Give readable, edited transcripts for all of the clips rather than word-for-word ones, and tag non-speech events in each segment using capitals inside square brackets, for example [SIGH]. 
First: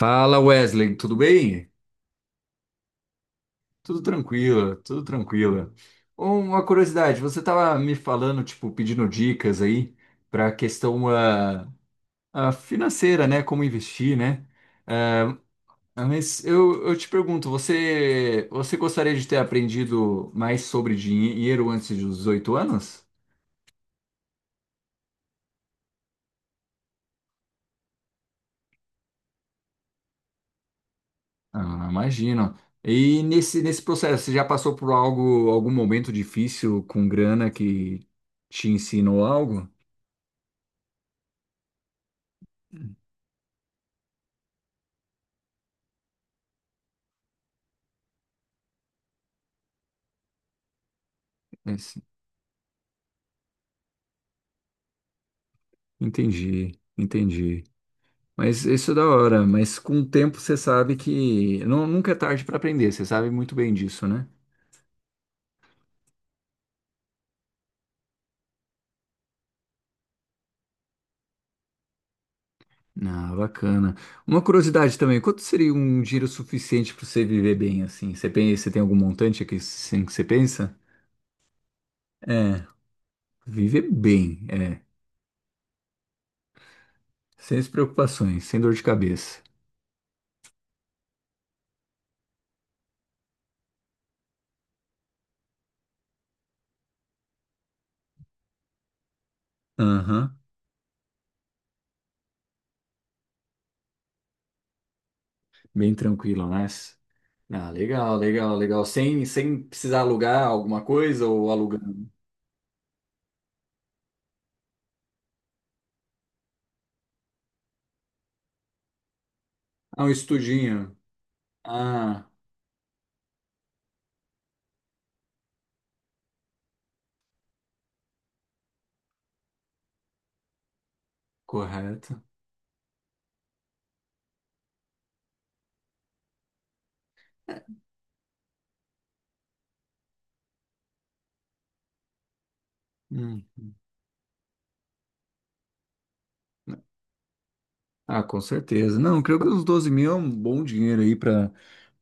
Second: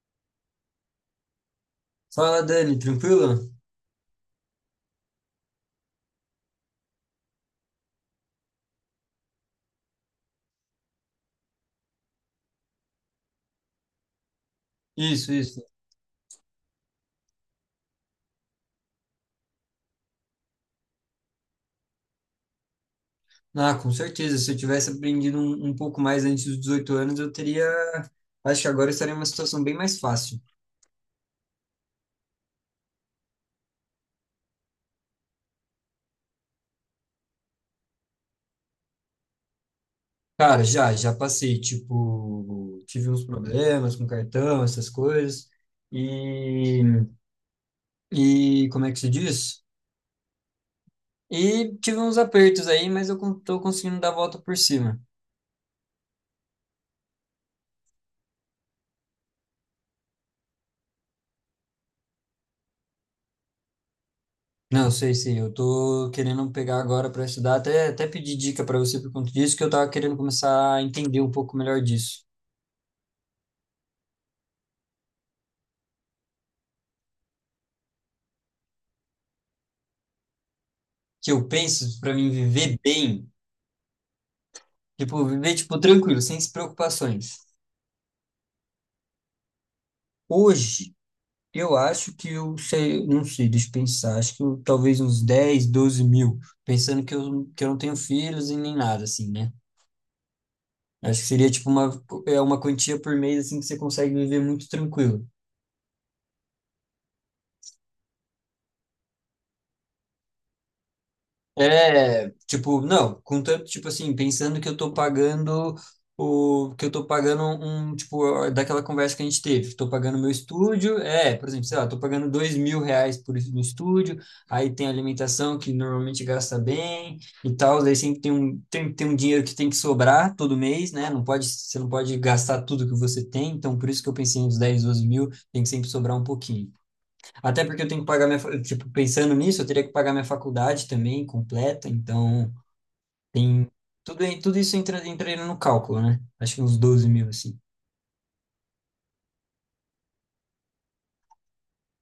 Fala Wesley, tudo bem? Fala, Dani, tranquilo? Tudo tranquilo, tudo tranquilo. Uma curiosidade, você estava me falando, tipo, pedindo dicas aí para a questão financeira, né? Como investir, né? Isso, Ah, isso. Mas eu te pergunto, você gostaria de ter aprendido mais sobre dinheiro antes dos 18 anos? Ah, com certeza. Se eu tivesse aprendido um pouco mais antes dos 18 anos, eu teria. Acho que agora eu estaria em uma situação bem mais fácil. Ah, imagino. E nesse processo, você já passou por algo, algum momento difícil com grana que te ensinou algo? Cara, já, já passei. Tipo, tive uns problemas com cartão, essas coisas. E, e como é que se diz? E tive uns apertos aí, mas tô conseguindo dar a volta por cima. Entendi, entendi. Mas isso é da hora, mas com o tempo você sabe que nunca é tarde para aprender, você sabe muito bem disso, né? Não, sei, sei. Eu tô querendo pegar agora para estudar. Até pedir dica para você por conta disso, que eu tava querendo começar a entender um pouco melhor disso. Ah, bacana. Uma curiosidade também, quanto seria um dinheiro suficiente para você viver bem assim? Você pensa, você tem algum montante aqui assim que você pensa? Que eu penso para mim É, viver bem, viver bem, é, tipo, viver tipo tranquilo, sem preocupações. sem as preocupações, sem dor de cabeça. Hoje, eu acho que eu sei, não sei, deixa eu pensar, acho que eu, talvez uns 10, 12 mil, pensando que eu não tenho filhos e nem nada assim, né? Aham. Acho que seria tipo uma, é uma quantia por mês assim que você consegue viver muito tranquilo. Bem tranquilo, né? Ah, legal, legal, legal. Sem precisar alugar alguma coisa ou alugando. É, tipo, não, contanto, tipo assim, pensando que eu tô pagando o que eu tô pagando um, tipo, daquela conversa que a gente teve, tô Ah, um pagando meu estudinho. estúdio, é, por exemplo, sei lá, tô Ah. pagando R$ 2.000 por isso no estúdio, aí tem alimentação que normalmente gasta bem e tal, daí sempre tem tem um dinheiro que tem que sobrar todo mês, né? Você não pode Correto. gastar tudo que você tem, então por isso que eu pensei nos 10 12 mil, tem que sempre sobrar um pouquinho. Até porque eu tenho que pagar tipo, pensando nisso, eu teria que pagar minha faculdade também completa, então Hum. tem tudo, tudo isso entra, entra no cálculo, né? Acho que uns 12 mil, assim. Ah, com certeza. Não, creio que os 12.000 é um bom dinheiro aí para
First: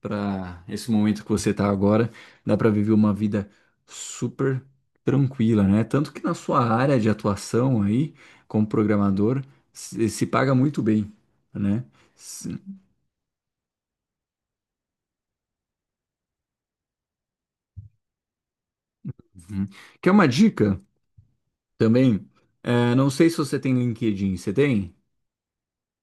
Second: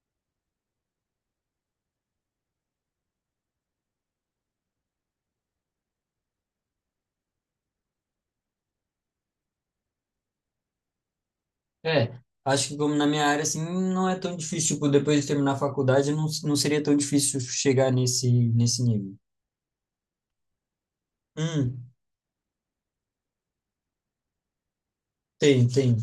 para esse momento que você tá agora. Dá para viver uma vida super tranquila, né? Tanto que na sua área de atuação aí, como programador, se paga muito bem, né? É, Se- acho que como na minha área, assim, não é tão difícil, tipo, depois de terminar a faculdade, não, não seria tão difícil chegar nesse nível. Uhum. Quer uma dica Hum, também? É, não sei se você tem LinkedIn, você tem? tem.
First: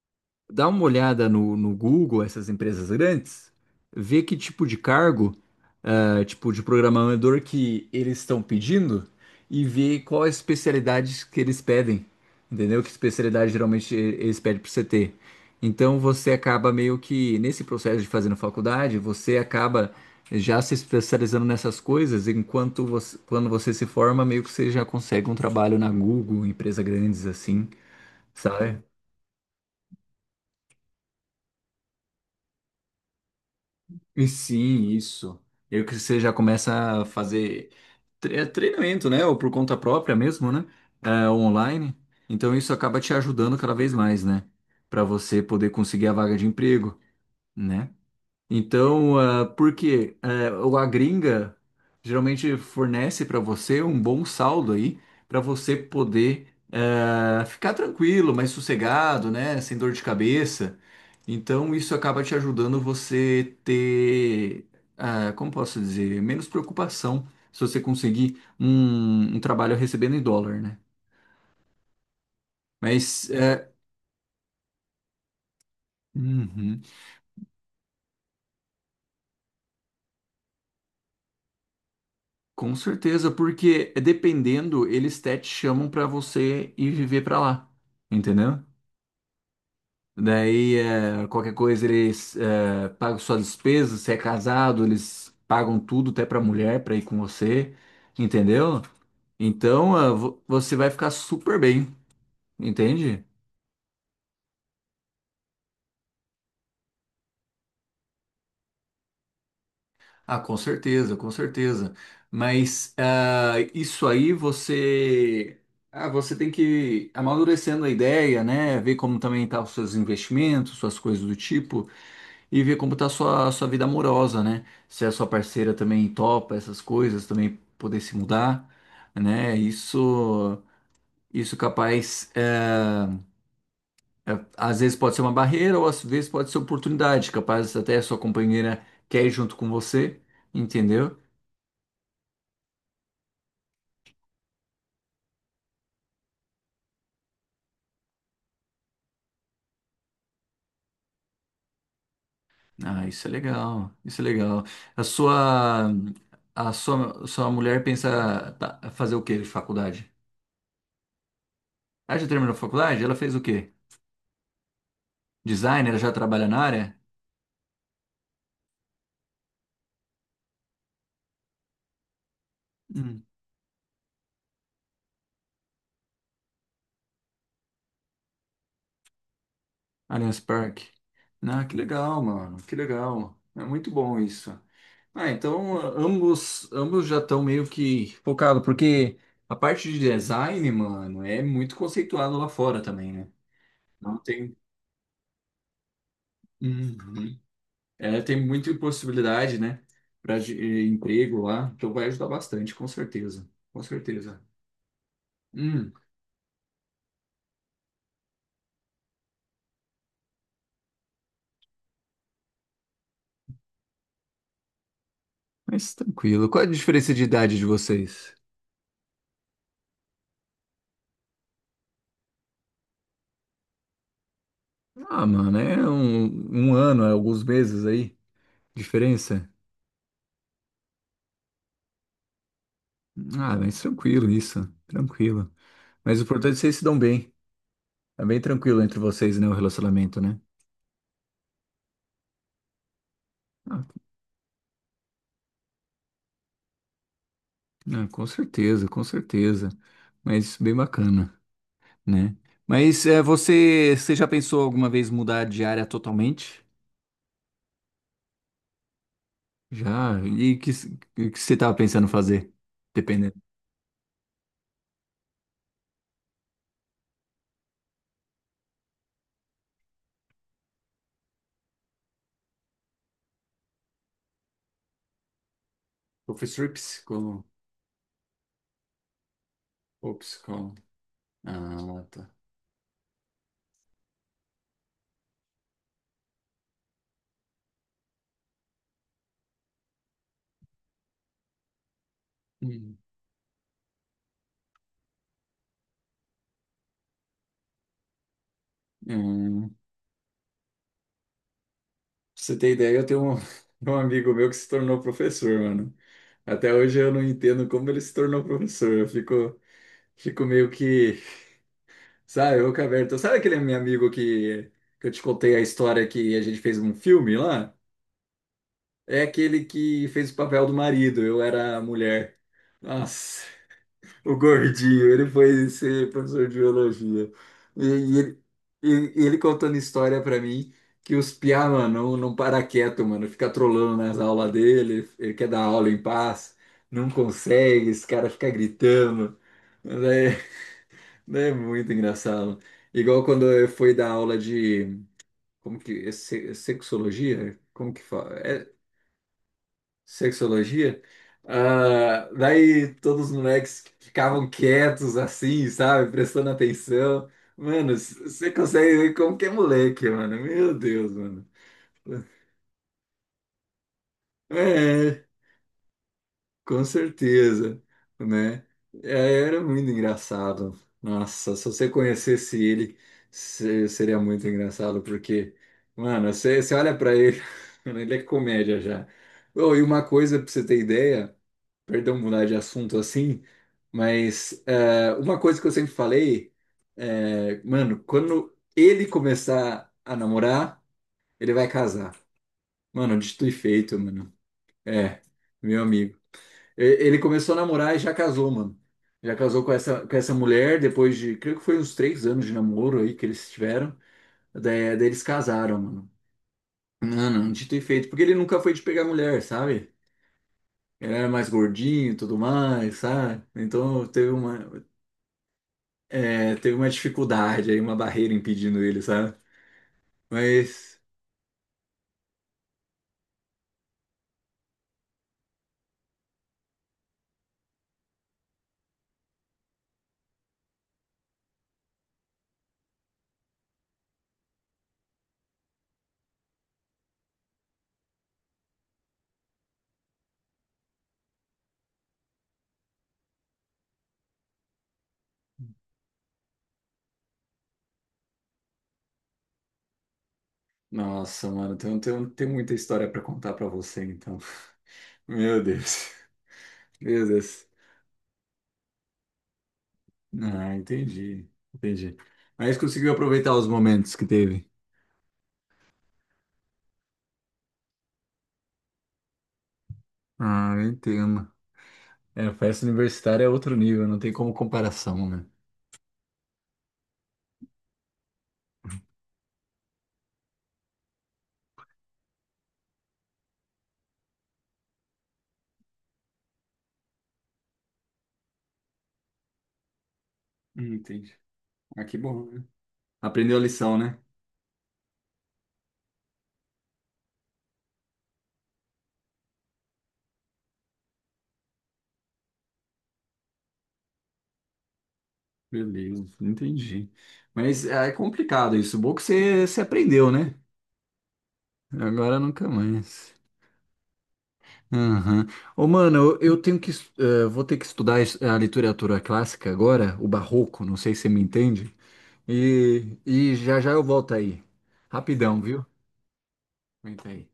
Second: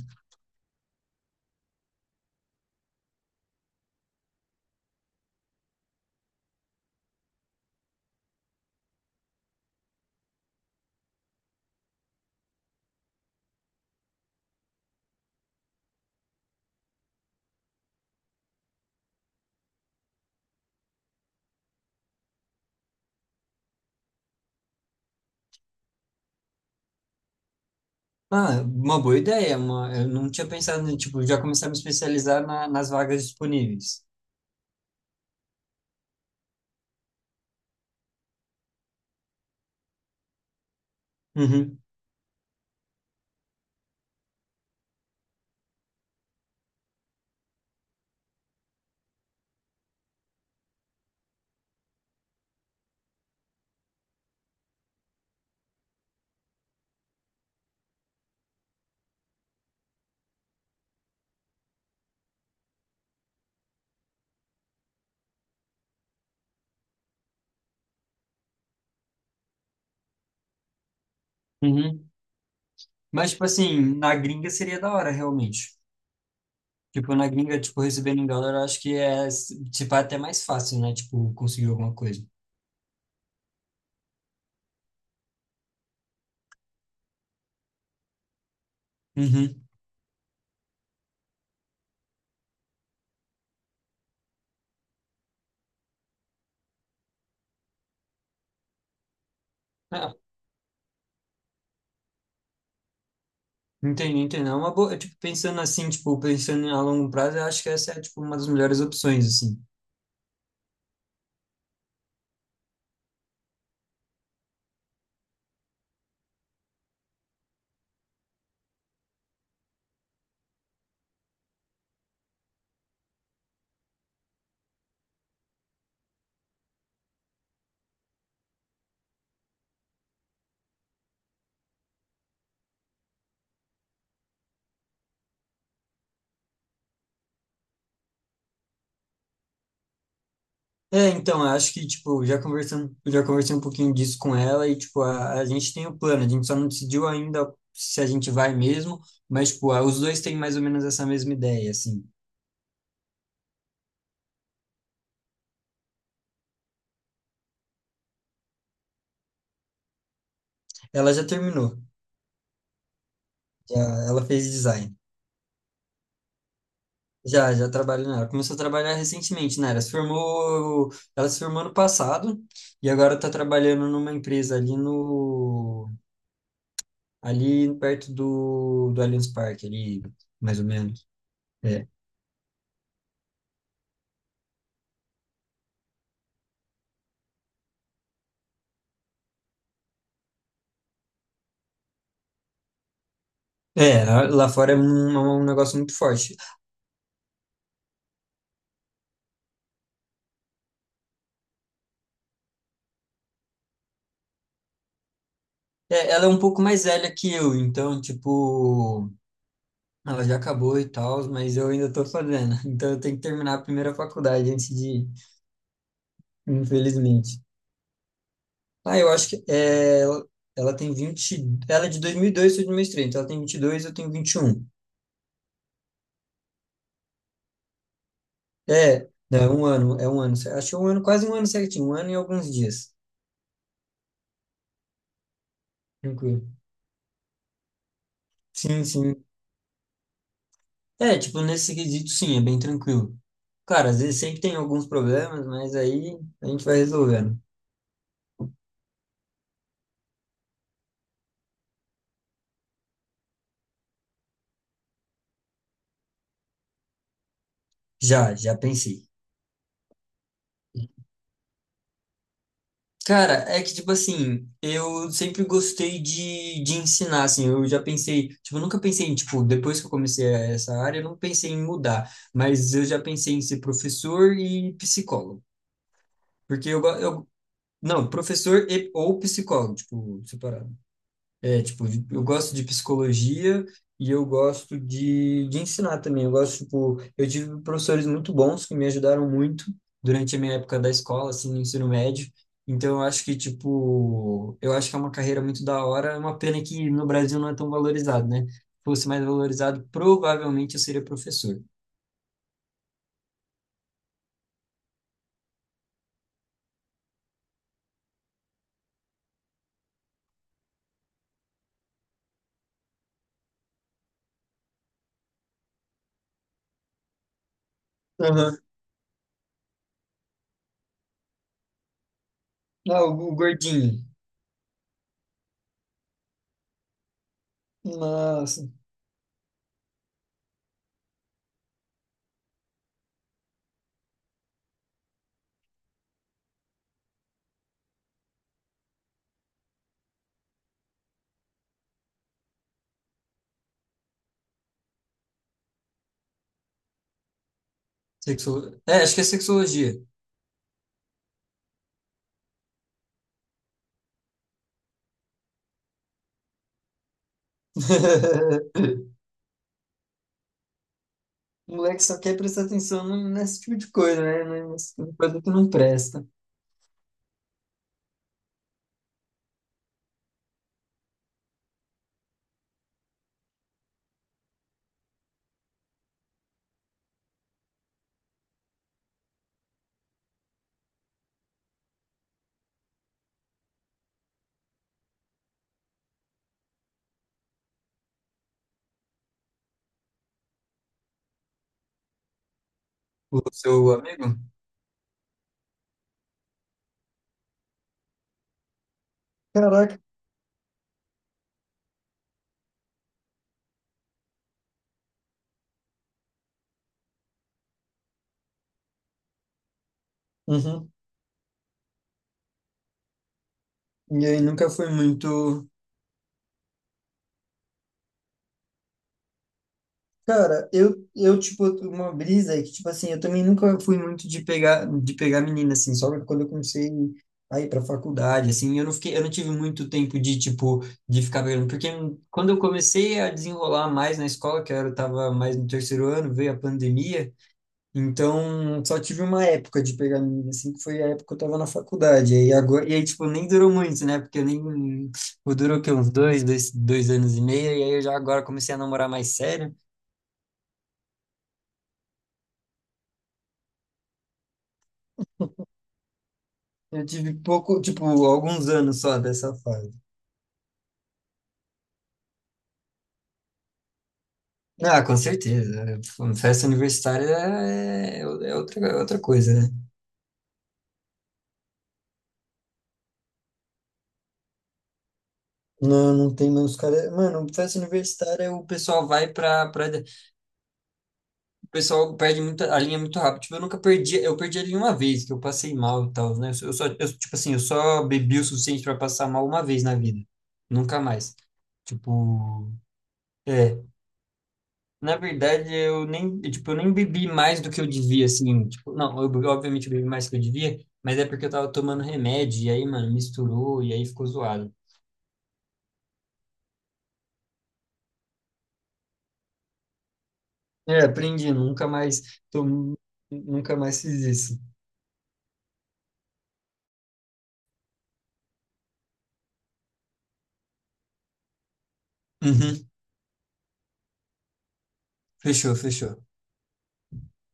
Dá uma olhada no Google, essas empresas grandes, vê que tipo de cargo. Tipo, de programador que eles estão pedindo e ver qual a especialidade que eles pedem, entendeu? Que especialidade geralmente eles pedem para você ter. Então você acaba meio que, nesse processo de fazendo faculdade, você acaba já se especializando nessas coisas, enquanto você, quando você se forma, meio que você já consegue um trabalho na Google, empresa grandes assim, Ah, sabe? uma boa ideia, eu não tinha pensado, em, tipo, já começar a me especializar nas vagas disponíveis. E sim, isso. Eu que você já começa a fazer é treinamento, né? Ou por conta própria mesmo, né? É, Uhum, online. Então isso acaba te ajudando cada vez mais, né? Para você poder conseguir a vaga de emprego, né? Então, porque a gringa geralmente fornece para você um bom saldo aí, para você poder ficar tranquilo, mais sossegado, né? Sem dor de cabeça. Então, isso acaba te ajudando você ter, como posso dizer, menos preocupação se você conseguir um trabalho recebendo em dólar, né? uhum. Mas, Mas, tipo assim, na gringa seria da hora, realmente. uhum. Tipo, na gringa, tipo, recebendo em dólar, eu acho que é, tipo, até mais fácil, né? Tipo, conseguir alguma coisa. Com certeza, porque dependendo, eles até te chamam pra você ir viver pra lá, entendeu? Uhum. Daí, qualquer coisa, eles pagam suas despesas, se é casado, eles pagam tudo, até pra mulher, pra ir com você, entendeu? Então, Ah, você vai ficar super bem, entende? entendi, entendi. É uma boa, tipo, pensando assim, tipo, pensando a longo prazo, eu acho que essa é, tipo, uma das melhores opções, assim. Ah, com certeza, com certeza. Mas isso aí você, você tem que ir amadurecendo a ideia, né? Ver como também tá os seus investimentos, suas coisas do tipo, e ver como tá a sua vida amorosa, né? Se a sua parceira também topa essas coisas, também poder se mudar, né? Isso, isso capaz, às vezes pode ser uma barreira ou às vezes pode ser oportunidade, capaz até a sua companheira quer ir junto com você, É, entendeu? então, eu acho que, tipo, já conversando, já conversei um pouquinho disso com ela e, tipo, a gente tem o plano, a gente só não decidiu ainda se a gente vai mesmo, mas, tipo, os dois têm mais ou menos essa mesma ideia, assim. Ah, isso é legal, isso é legal. A sua, a sua mulher pensa tá, fazer o quê de faculdade? Ela já terminou, Ela já terminou a faculdade? Ela fez o quê? já, ela fez design. Designer? Ela já trabalha na área? Já, já trabalho nela. Começou a trabalhar recentemente, né? Ela se formou ano passado e agora Hum. está trabalhando numa empresa ali no, ali perto do, do Allianz Parque, ali, Allianz mais ou Park. menos. Ah, que É. legal, mano, que legal. É muito bom isso. Ah, então ambos já estão meio que focados, porque a parte de design, mano, é muito conceituado lá fora também, né? É, Não lá tem. fora é um negócio muito forte. Uhum. É, tem muita possibilidade, né, para emprego lá, então vai ajudar bastante, com certeza, com certeza. Hum. É, ela é um pouco mais velha que eu, então, tipo, ela já acabou e tal, mas eu ainda tô fazendo. [LAUGHS] Então eu tenho que terminar a primeira faculdade antes de ir, Mas tranquilo. Qual é a diferença de infelizmente. idade de vocês? Ah, eu acho que é, ela, tem 20. Ela é de 2002 ou 2003, então ela tem 22, eu tenho 21. Ah, mano, é um ano, é alguns meses aí. É, não, Diferença? é um ano, é um ano. Acho que é um ano, quase um ano certinho, um ano e alguns dias. Ah, mas tranquilo isso. Tranquilo. Mas o Tranquilo. importante é que vocês se dão bem. É bem tranquilo Sim, entre sim. vocês, né? O relacionamento, né? É, tipo, nesse quesito, sim, é bem tranquilo. Ah, Cara, às vezes sempre tem alguns problemas, mas aí a gente vai resolvendo. ah, com certeza, com certeza. Mas bem bacana, né? Mas você já pensou alguma vez mudar de área totalmente? Já, já pensei. Já. E o que você tava pensando fazer? Dependendo. Cara, é que, tipo assim, eu sempre gostei de ensinar, assim, eu já pensei, tipo, eu nunca pensei em, tipo, depois que eu comecei essa área, eu não pensei em mudar, mas eu já pensei em ser professor e psicólogo, Eu fiz foi porque eu psicólogo. não, professor e, ou psicólogo, Ou tipo, separado. É, tipo, de- Ah, eu tá. gosto de psicologia e eu gosto de ensinar também. Eu gosto, tipo, eu tive professores muito bons que me ajudaram muito durante a minha época da escola, assim, no ensino médio. Então, Hum. eu acho que, tipo, eu acho que é uma carreira muito da hora. É uma pena que no Brasil não é tão valorizado, né? Se fosse mais Pra valorizado, provavelmente eu seria professor. você ter ideia, eu tenho um, [LAUGHS] um amigo meu que se tornou professor, mano. Até hoje eu não entendo como ele se tornou professor. Eu fico meio que, sabe, boca aberta. Sabe aquele meu amigo que eu te contei a história que a gente fez um filme lá? Aham. É aquele que fez o papel do marido, eu era a mulher. Ah, o Nossa. gordinho. O gordinho, ele foi ser professor de biologia. E, e ele, Nossa. e ele contando história pra mim que os piá, mano, não para quieto, mano. Fica trolando nas aulas dele, ele quer dar aula em paz, não consegue, esse cara fica gritando. Mas é muito engraçado. Igual quando eu fui dar aula de, como que, sexologia? Como que fala? É, Sexo... É, acho que é sexologia. sexologia? Ah, daí todos os moleques ficavam quietos assim, sabe? Prestando atenção. Mano, você consegue [LAUGHS] ver como que é moleque, mano. Meu Deus, mano. O moleque só quer prestar atenção nesse tipo de coisa, né? Né, nesse tipo de É, coisa que não presta. com certeza, né? É, era muito engraçado. Nossa, se você conhecesse ele, seria muito engraçado, porque, mano, você olha pra ele, [LAUGHS] mano, ele é comédia já. Oh, e uma coisa pra você ter ideia. Perdão mudar de assunto assim, mas uma coisa que eu sempre falei mano, quando ele começar a namorar, ele vai casar. Mano, O dito e seu feito, mano. amigo? É, meu amigo. Ele começou a namorar e já casou, mano. Já casou com Caraca. essa, com essa mulher depois de, creio que foi uns 3 anos de namoro aí que eles tiveram. Daí eles casaram, mano. Mano, dito e feito. Porque ele nunca foi de pegar mulher, sabe? Uhum. Ele era mais gordinho e tudo mais, sabe? Então E aí nunca foi muito. Teve uma dificuldade aí, uma barreira impedindo ele, sabe? Cara, Mas, tipo, uma brisa é que, tipo assim, eu também nunca fui muito de pegar menina, assim, só quando eu comecei a ir pra faculdade, assim, eu não fiquei, eu não tive muito tempo de, tipo, de ficar pegando, porque quando eu comecei a desenrolar mais na escola, que eu era, tava mais no terceiro ano, veio a pandemia. Então, só tive uma época de pegar milho, assim, que foi a época que eu tava na faculdade. Aí agora, e aí, tipo, nem durou muito, né? Porque eu nem. Pô, durou o quê? Uns dois anos e meio. E aí eu já agora comecei a namorar mais sério. nossa, mano, tem muita história pra contar pra você, então. [LAUGHS] Meu Deus, Eu meu tive Deus. pouco, tipo, alguns anos só dessa fase. Ah, entendi, entendi. Mas conseguiu aproveitar os momentos que teve. Ah, com certeza. Festa universitária é outra, é outra coisa, né? Ah, eu entendo. É, festa universitária é outro nível, não tem como comparação, né? Não, não tem mais os caras. Mano, festa universitária, o pessoal vai pra, pra. O pessoal perde muita, a linha muito rápido. Tipo, eu nunca perdi, eu perdi a linha uma vez, que eu passei mal e tal, né? Eu só, eu, tipo assim, eu só bebi o suficiente para passar mal uma vez na vida. Nunca entendi. mais. Ah, que bom, né? Tipo, Aprendeu a é. lição, né? Na verdade, eu nem bebi mais do que eu devia, assim. Tipo, não, eu, bebi- obviamente eu bebi mais do que eu devia, mas é porque eu tava tomando remédio, e aí, mano, misturou, e aí ficou zoado. Beleza, entendi. Mas é complicado isso. Bom que você aprendeu, né? É, aprendi, nunca Agora mais, nunca tô, mais. nunca mais fiz isso. Aham. Ô, mano, eu tenho que, vou ter que estudar a literatura clássica agora, o barroco, não sei se você me entende, Uhum, e já já eu volto aí. Rapidão, fechou, viu? fechou. Aguenta aí.